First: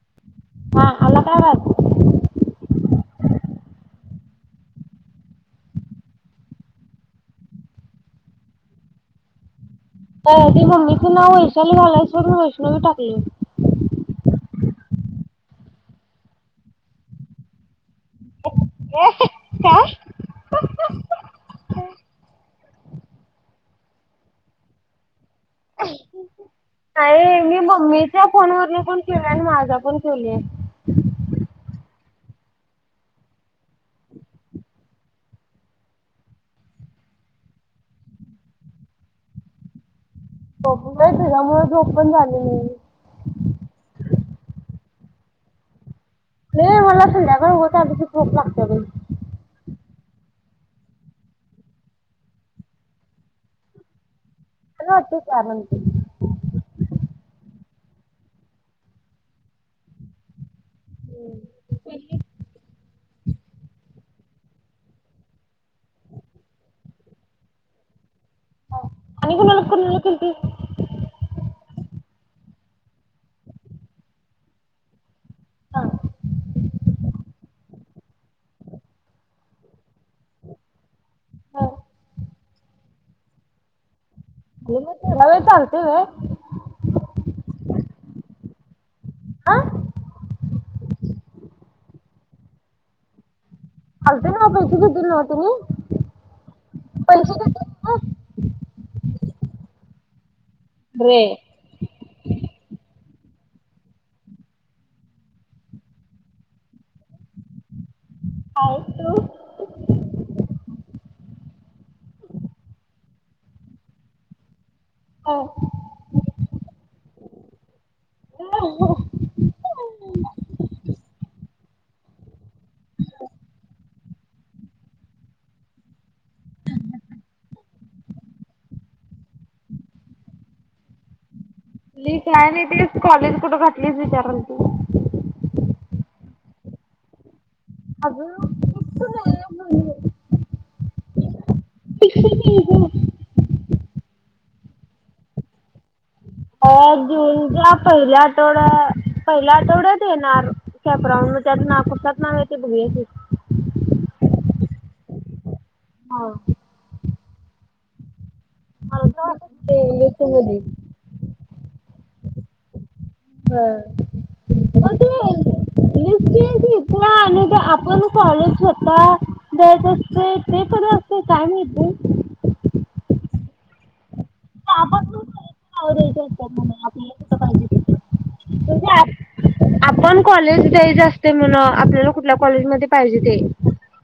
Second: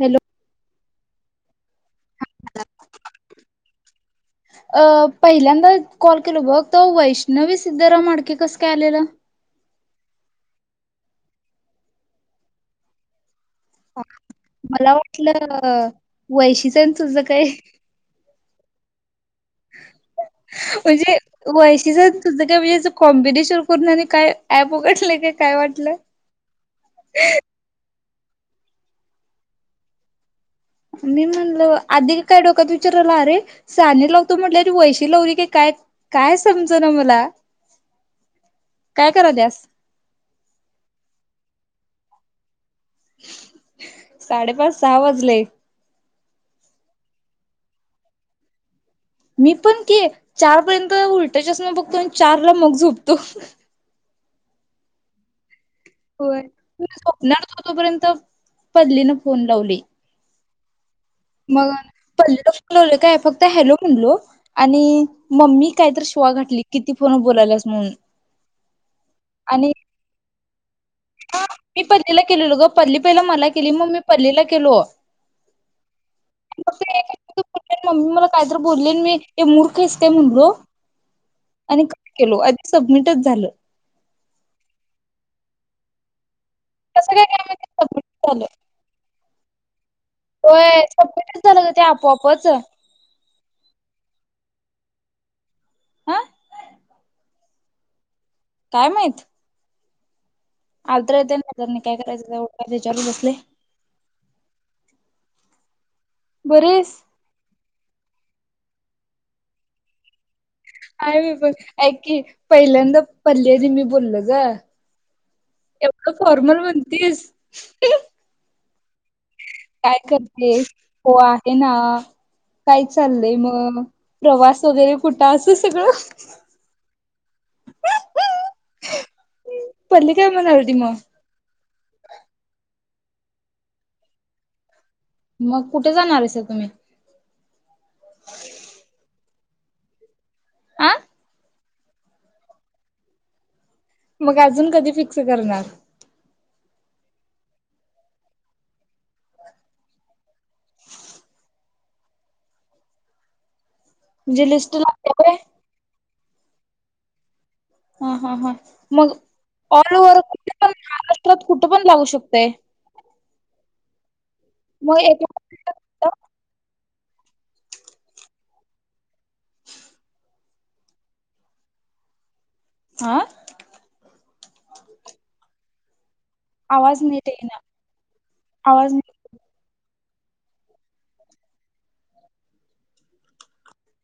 Hello हा आला काय वा अ पहिल्यांदा कॉल केल बघ त वैष्णवी सिद्धरााम मडके कस काय आलेलं. ते मम्मीचं नाव वैशाली घालायच म्हून वैष्णवी टाकले. मला वाटलं वैशीचच ज काय म्हणजे व त तुझं काय म्हणजे कॉम्बिनेशन करून आणि काय प उघडले का काय वाटलं नाहीय हेे मम्मी त्या फोन वरने पण केेव आणि माझा पण ठेवली. मी म्हणलं आधी का काय डोक्यात विचारला अरे सहाने लावतो म्हटलं ती वैशी लावली की काय काय समज ना मला काय करा द्यास हो तुझा मु ोपण झालेली साडेपाच सहा वाजले हे मला सध्या कर होता चोप लागत गई मी पण के चारपर्यंत उलट्याच्याच ना बघतो आणि चार ला मग झोपतो ह ना तेठी कारणते होय स्वप्न तो तोपर्यंत पल्लीन फोन लावली मग पल्लेला फनवले काय फक्त हॅलो म्हणलो आणि मम्मी कायत श्वा घाठली किती फोन बोलायलास म्हणून आणि ग नक नलकती हा मी पल्लीला केलेलो ग पल्ली पहिला मला केली मग मी पल्लीला केलो [inaudible] मम्मी मला कायत बोलले मी ते मूर्खचते म्हणलो आणि का केलो सबमिटच झालं रायेतगतेव काय का स चाल आा होय सटच झालं ते आपोआपच ते कती दिल तुम्ही हा [inaudible] काय माहत आर्द्र रे येत नाही त्यां काय करायचं तेढयलू प बरीस आयतो [unintelligible] मी पण ऐक की पहिल्यांदा पल्लीजी मी बोलल गं. एवढं फॉर्मल म्हणतीस? [unintelligible] हो. ते ना काय चाललंय मग, प्रवास वगैरे कुठं असं सगळं [inaudible] पल्ली काय म्हणालती मग? [unintelligible] काय नई तेच कॉलेज कुठं घाटलीस विचारल ती. मग कुठे जाणार आहेसा तुम्ही? अग नुसत बोलण [unintelligible] आ? [unintelligible] मग अजून कधी फिक्स करणार? अ जूनच्या पहिल्या आठवड्या पहिल्या आठवड्यात येणार कॅपराऊंड मग त्यात ना कशात नाव येतंय बघुया की. म्हणजे लिस्ट लागत्या होय? हा. हा, हा, हा. मग तर वाटत ऑल ते ओवर कुठ लिस्टमध्ये पण महाराष्ट्रात कुठं पण लागु शक चुकतंय. बरं मग ते लिस्ट हाय ती [unintelligible] आणि ते आपण कॉलेज स्वतः द्यायचं असतंय ते कधी असतंय काय माहित ब आ? [unintelligible] आवरायचं हाय. आवाज नीट येईना आवाज, आवाज नीट येईना. आपण कॉलेज द्यायच असतंय म्हण आपल्याला कुठल्या कॉलेजमध्येध्ये पाहिजे ते.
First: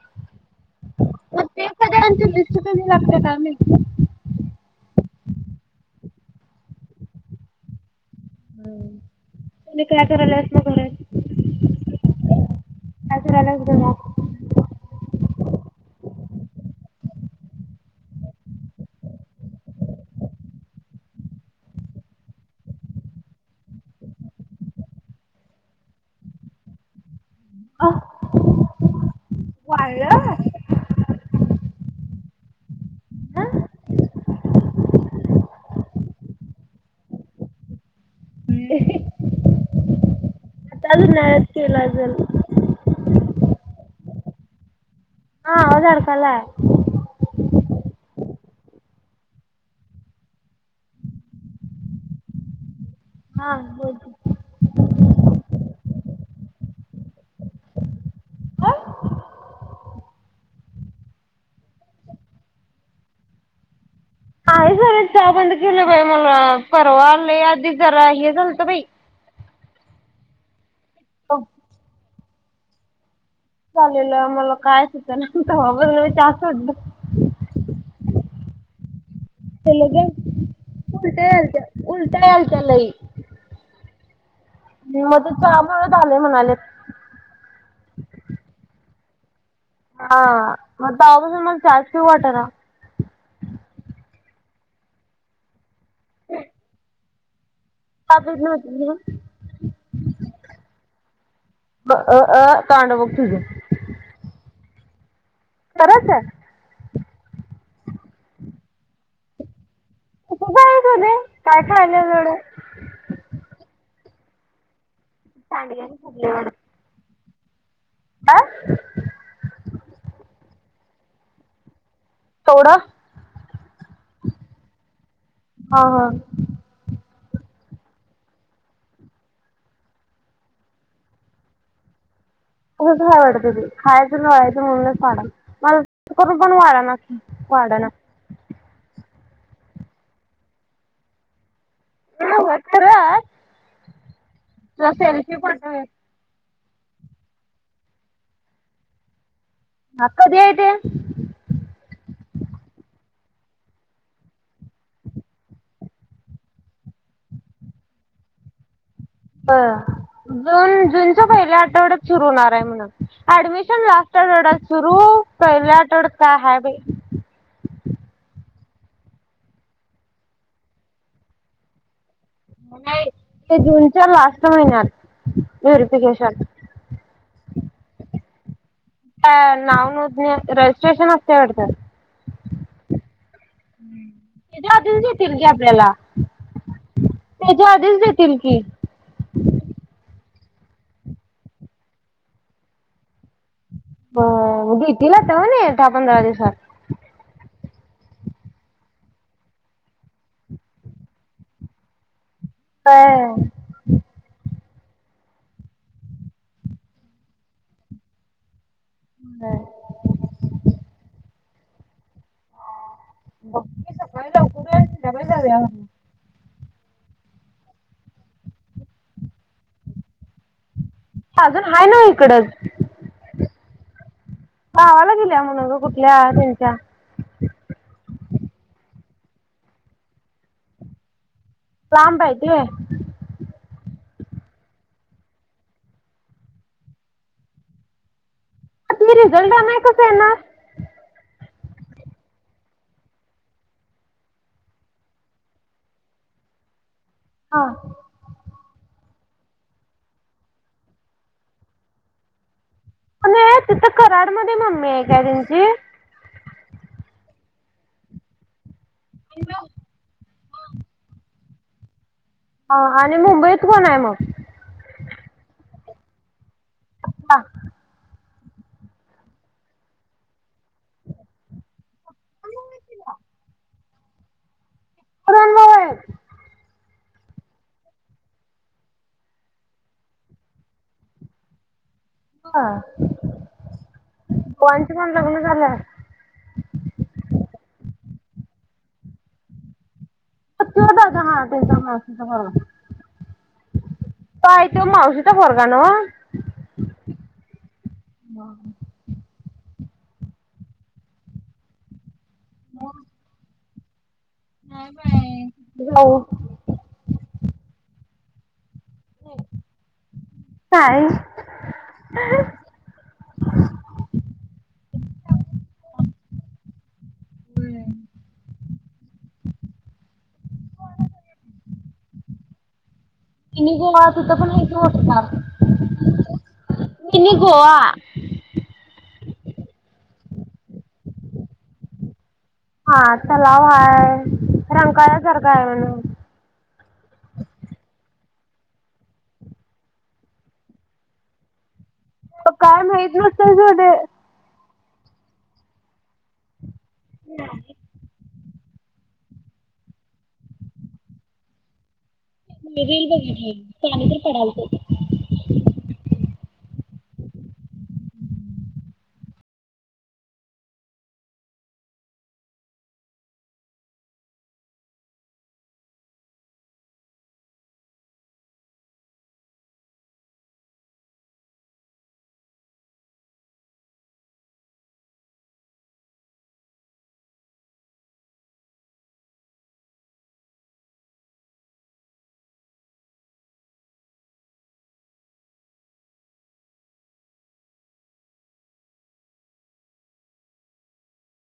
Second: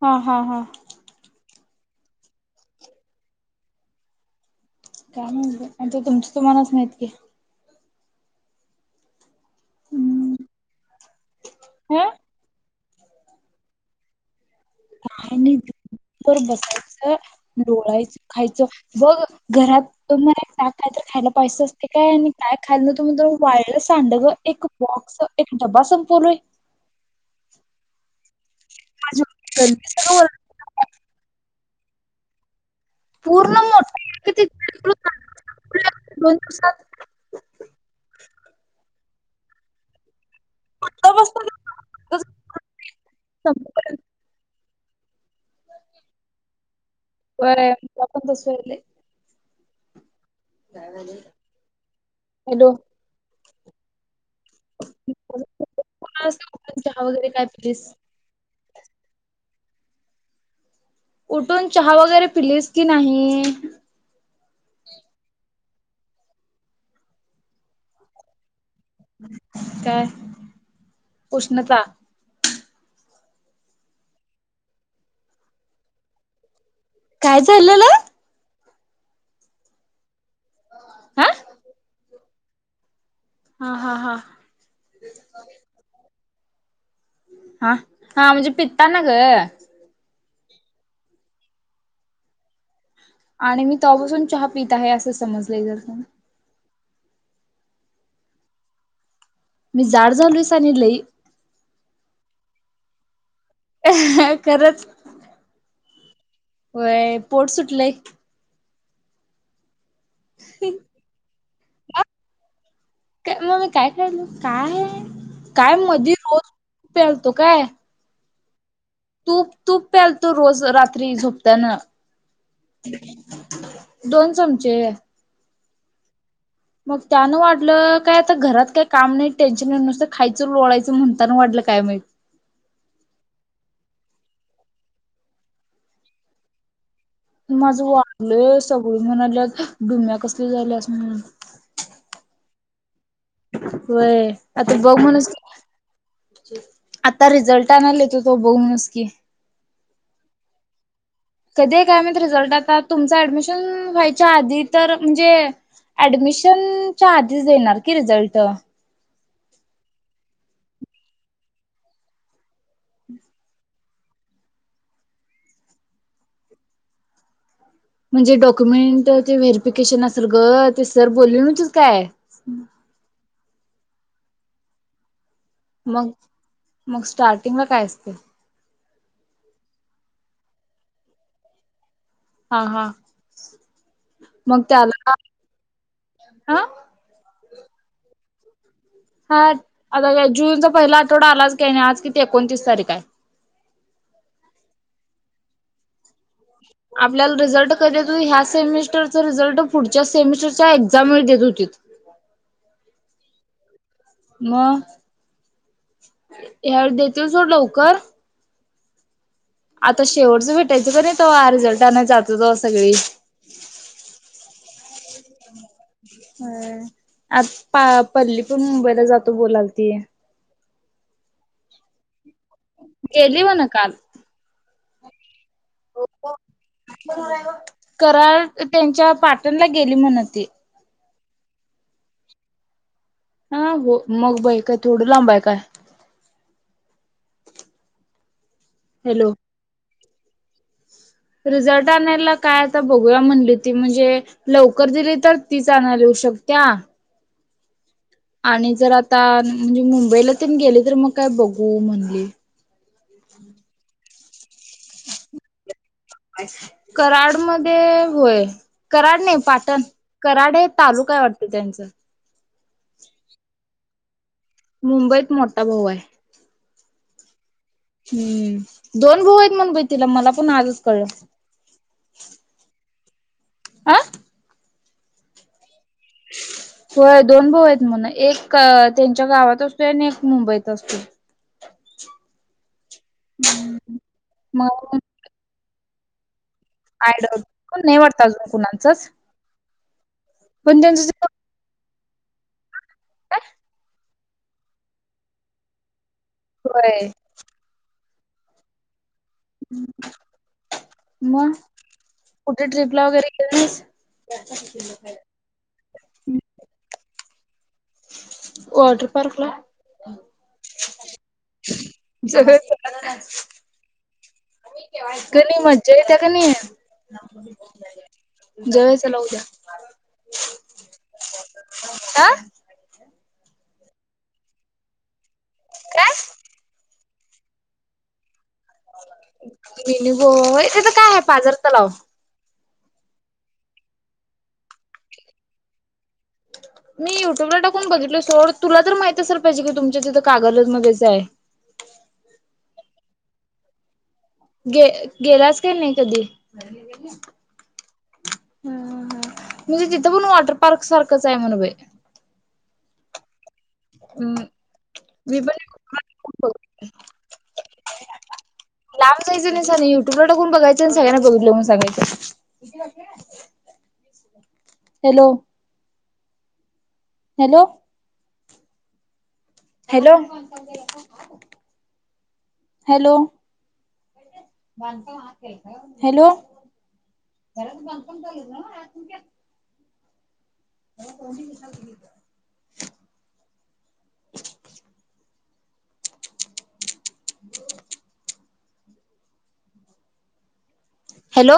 हा, हा, हा. ते कधी आणि ते लिस्ट कधी लागत्या काय माहिती काय म्हाईत बाई. आता तुमच तुम्हालाच माहीत की. होय. तु काय हम्म करायल्यास मग घरात? हं काय कराल्यास घरात? काय नाहीर बसायचं, लोळायचं, खायचं. बघ घरात मला का काय तर खायला पाहिजे असतंय काय आणि काय खायला न्हवत म्हणून वाळ्ळ सांडग एक बॉक्स, एक डबा संपवलोय. [inaudible] [unintelligible] पूर्ण मोठ [unintelligible] दोन दिवसांत आत्ताच बसतो उन्हाळ्यात केलं संपेपर्यंत असेल? हा आवाज अडकायला. बरण ले हॅलो, हा बोलत उठून चहा वगैरे काय प्लेस, उठून चहा वगैरे पिलीस की नाही. झा चहा बंद केलं बाई मला परवा आले आधी जरा हे झालत बाई काय कफ उष्णता चालेलं मला कायच होत ब अस होट काय झालंला, तेलग उल्टते उल्टात तई हा हा म मग ते चहामुळे झाले. म्हणाले हा हा म्हणजे पित्ता ना ग हा, मग तवापासून मला चहाच पिऊ वाटना. आणि मी तवापासून चहा पीता आहे असं समजले जस ह [unintelligible] अब न होती [unintelligible] तनले [unintelligible] अ तांडवक्तीझ [unintelligible] खरंच खरंच होय पोट सुटलंय उप बय झालंय काय खायला जोड हॅलो काय आहे. काय मध रोज्या [unintelligible] हो काय ह तूप तूप प्यालतो रोज रात्री झोपता्न तेवढं दोन चमचे हा हा मग त्यानं वाटलं काय आता घरात काय काम नाही टेन्शन नाही नुसतं खायचं लोळायचं म्हणताना वाटलं काय माहिित. उगच नाही वाढत ते खायचं लोळायचं म्हणूनच वाढायलय [unintelligible] पण वाढ माझं वाढलंय सगळ म्हणल डुम्या कसल झाल्यास म्हणून ते नव्हं खरचं. व्हय आता तुझा बघ म्हणूस सेल्फी की पाठव एक. आता रिझल्ट आणाला येतोयं तो बोमनसकी. कदी हाय ते. कधी काय माहीत रिझल्ट आता तुमच ऍडमिशन व्हायच्या आधी तर म्हणजे ऍडमिशंनच्या आधीच देणार की रिझल्ट. अ जून जूनच्या पहिल्या आठवड्यात सुरू होणार हाय म्हण ऍडमिशन लास्ट आठवड्यात सुरू पहिल्या आठवड्यात काय हाय बाई. म्हणजे डॉक्युमेंट ते व्हेरिफिकेशन असेल गं ते सर बोलले नव्हतीतं काय. [unintelligible] ते जूनच्या लास्ट महिन्यात. मग व्हेरिफिकेशन. मग स्टार्ट म काय असतयं? काय नाव नोंदनी रजिस्ट्रेशन असतय वाटत. हा हा. मग तेज्या आधीचं त्याला देतील की आपल्याला. हा तेज्या आधीच देतील की. हां. [unintelligible] जूनचा पहिला आठवडा आलाच की आणि आज किती एकोणतीस तारीख हाय. [unintelligible] तवा नाय येतं दहा - पंधरा दिवसात. आपल्याला रिझल्ट कधी तरं ह्या सेमिस्टरचा रिझल्ट पुढच्या सेमिस्टरच्या एक्साम वेळी देत होतीत. [unintelligible] ह्या वेळी देतील सोड लवकर. नाय. आता शेवटचं भेटायचं कनी तवा रिझल्ट आनाय जात तुजं सगळी सगळी जाऊयावं. हं. आ पा पल्लीतून मुंबईला जातो बोलालती. अजून हाय नव्हं हिकडंच. गेली म्हन काल. गावाला गेल्या म्ह - - कराल? त्यांच्यात. पाटणला गेली म्हण ती. लांब हाय ते. हं. हो, मग बाई काय थोडं लांब हाय काय? तुम्ही हॅलो रिझल्ट आणाय कसं - - स येणार? रिझल्ट आणायला काय आता बघूया म्हनली ती म्हनजे लवकर दिली तर तीच अनायला येऊ शकत्या. हा. आणि जर आता मी मुंबईला तेन गेले तर मग काय बघू म्हनली. कुणी हाय तिथं कराडमद मम्मी, गाईड आणशील? कराड मध्ये होय. कराड नाही पाटण. कराड हे तालुका आहे वाटत. त्याचं. हा, आणि मुंबईत कोन हाय मग? मुंबईत मोठ्ठा भाऊ हाय. हा. हम्म दोन भाऊ आहेत म्हण बाई तिला, मला पन आजच कळलं. [unintelligible] अ! दोन भाऊ आहेत. व्हय, दोन भाऊ हायेत म्हन, एक त्यांच्या गावात असतोय, आणि एक मुंबईत असतोय. हा... पोरांचं मग पन लग्न झालेय. आय डोन्ट, फोन नाय वाटत अजून कुणाचच. पण फतलं दादा हा, त्यांच्यामुळे. दहा. काय? काय तो मावशीचा पोरगा नवं? होय. वा! म.. कुटे आट्रिपला वगैरे गेली नाहीस. नाही बाय जाऊ वॉटर पार्क ला? काय? कणी मज्जा येत्या कणी, जाऊया चला उद्या. आ. मिनी गोवा तिथं पण हे शो असणारं. काय? मिनी गोवा. मिनी गोवा होय तिथं काय आहे, पाझर तलाव. हा तलाव हाय रंकाळा सारखा आहे म्हण. मी युट्यूबला टाकून बघितल सोड. तुला तर माहित असेल पाहिजे की तुमच्या तिथं कागलमध्येच आहे. पण काय माहित नसतय. गे गेलास काय नाही कधी, [inaudible] ह म्हणजे तिथं पण वॉटर पार्क सारखंच आहे. म्हण बैई. ही रील बघितली. हम्म, [inaudible] लांब जायचं नाही साधं युट्युब ला टाकून बघायचं आणि सगळ्यांना बघीतलो म्हणून सांगायचं. Hello, hello, hello hello, hello, [inaudible] हो हॅलो,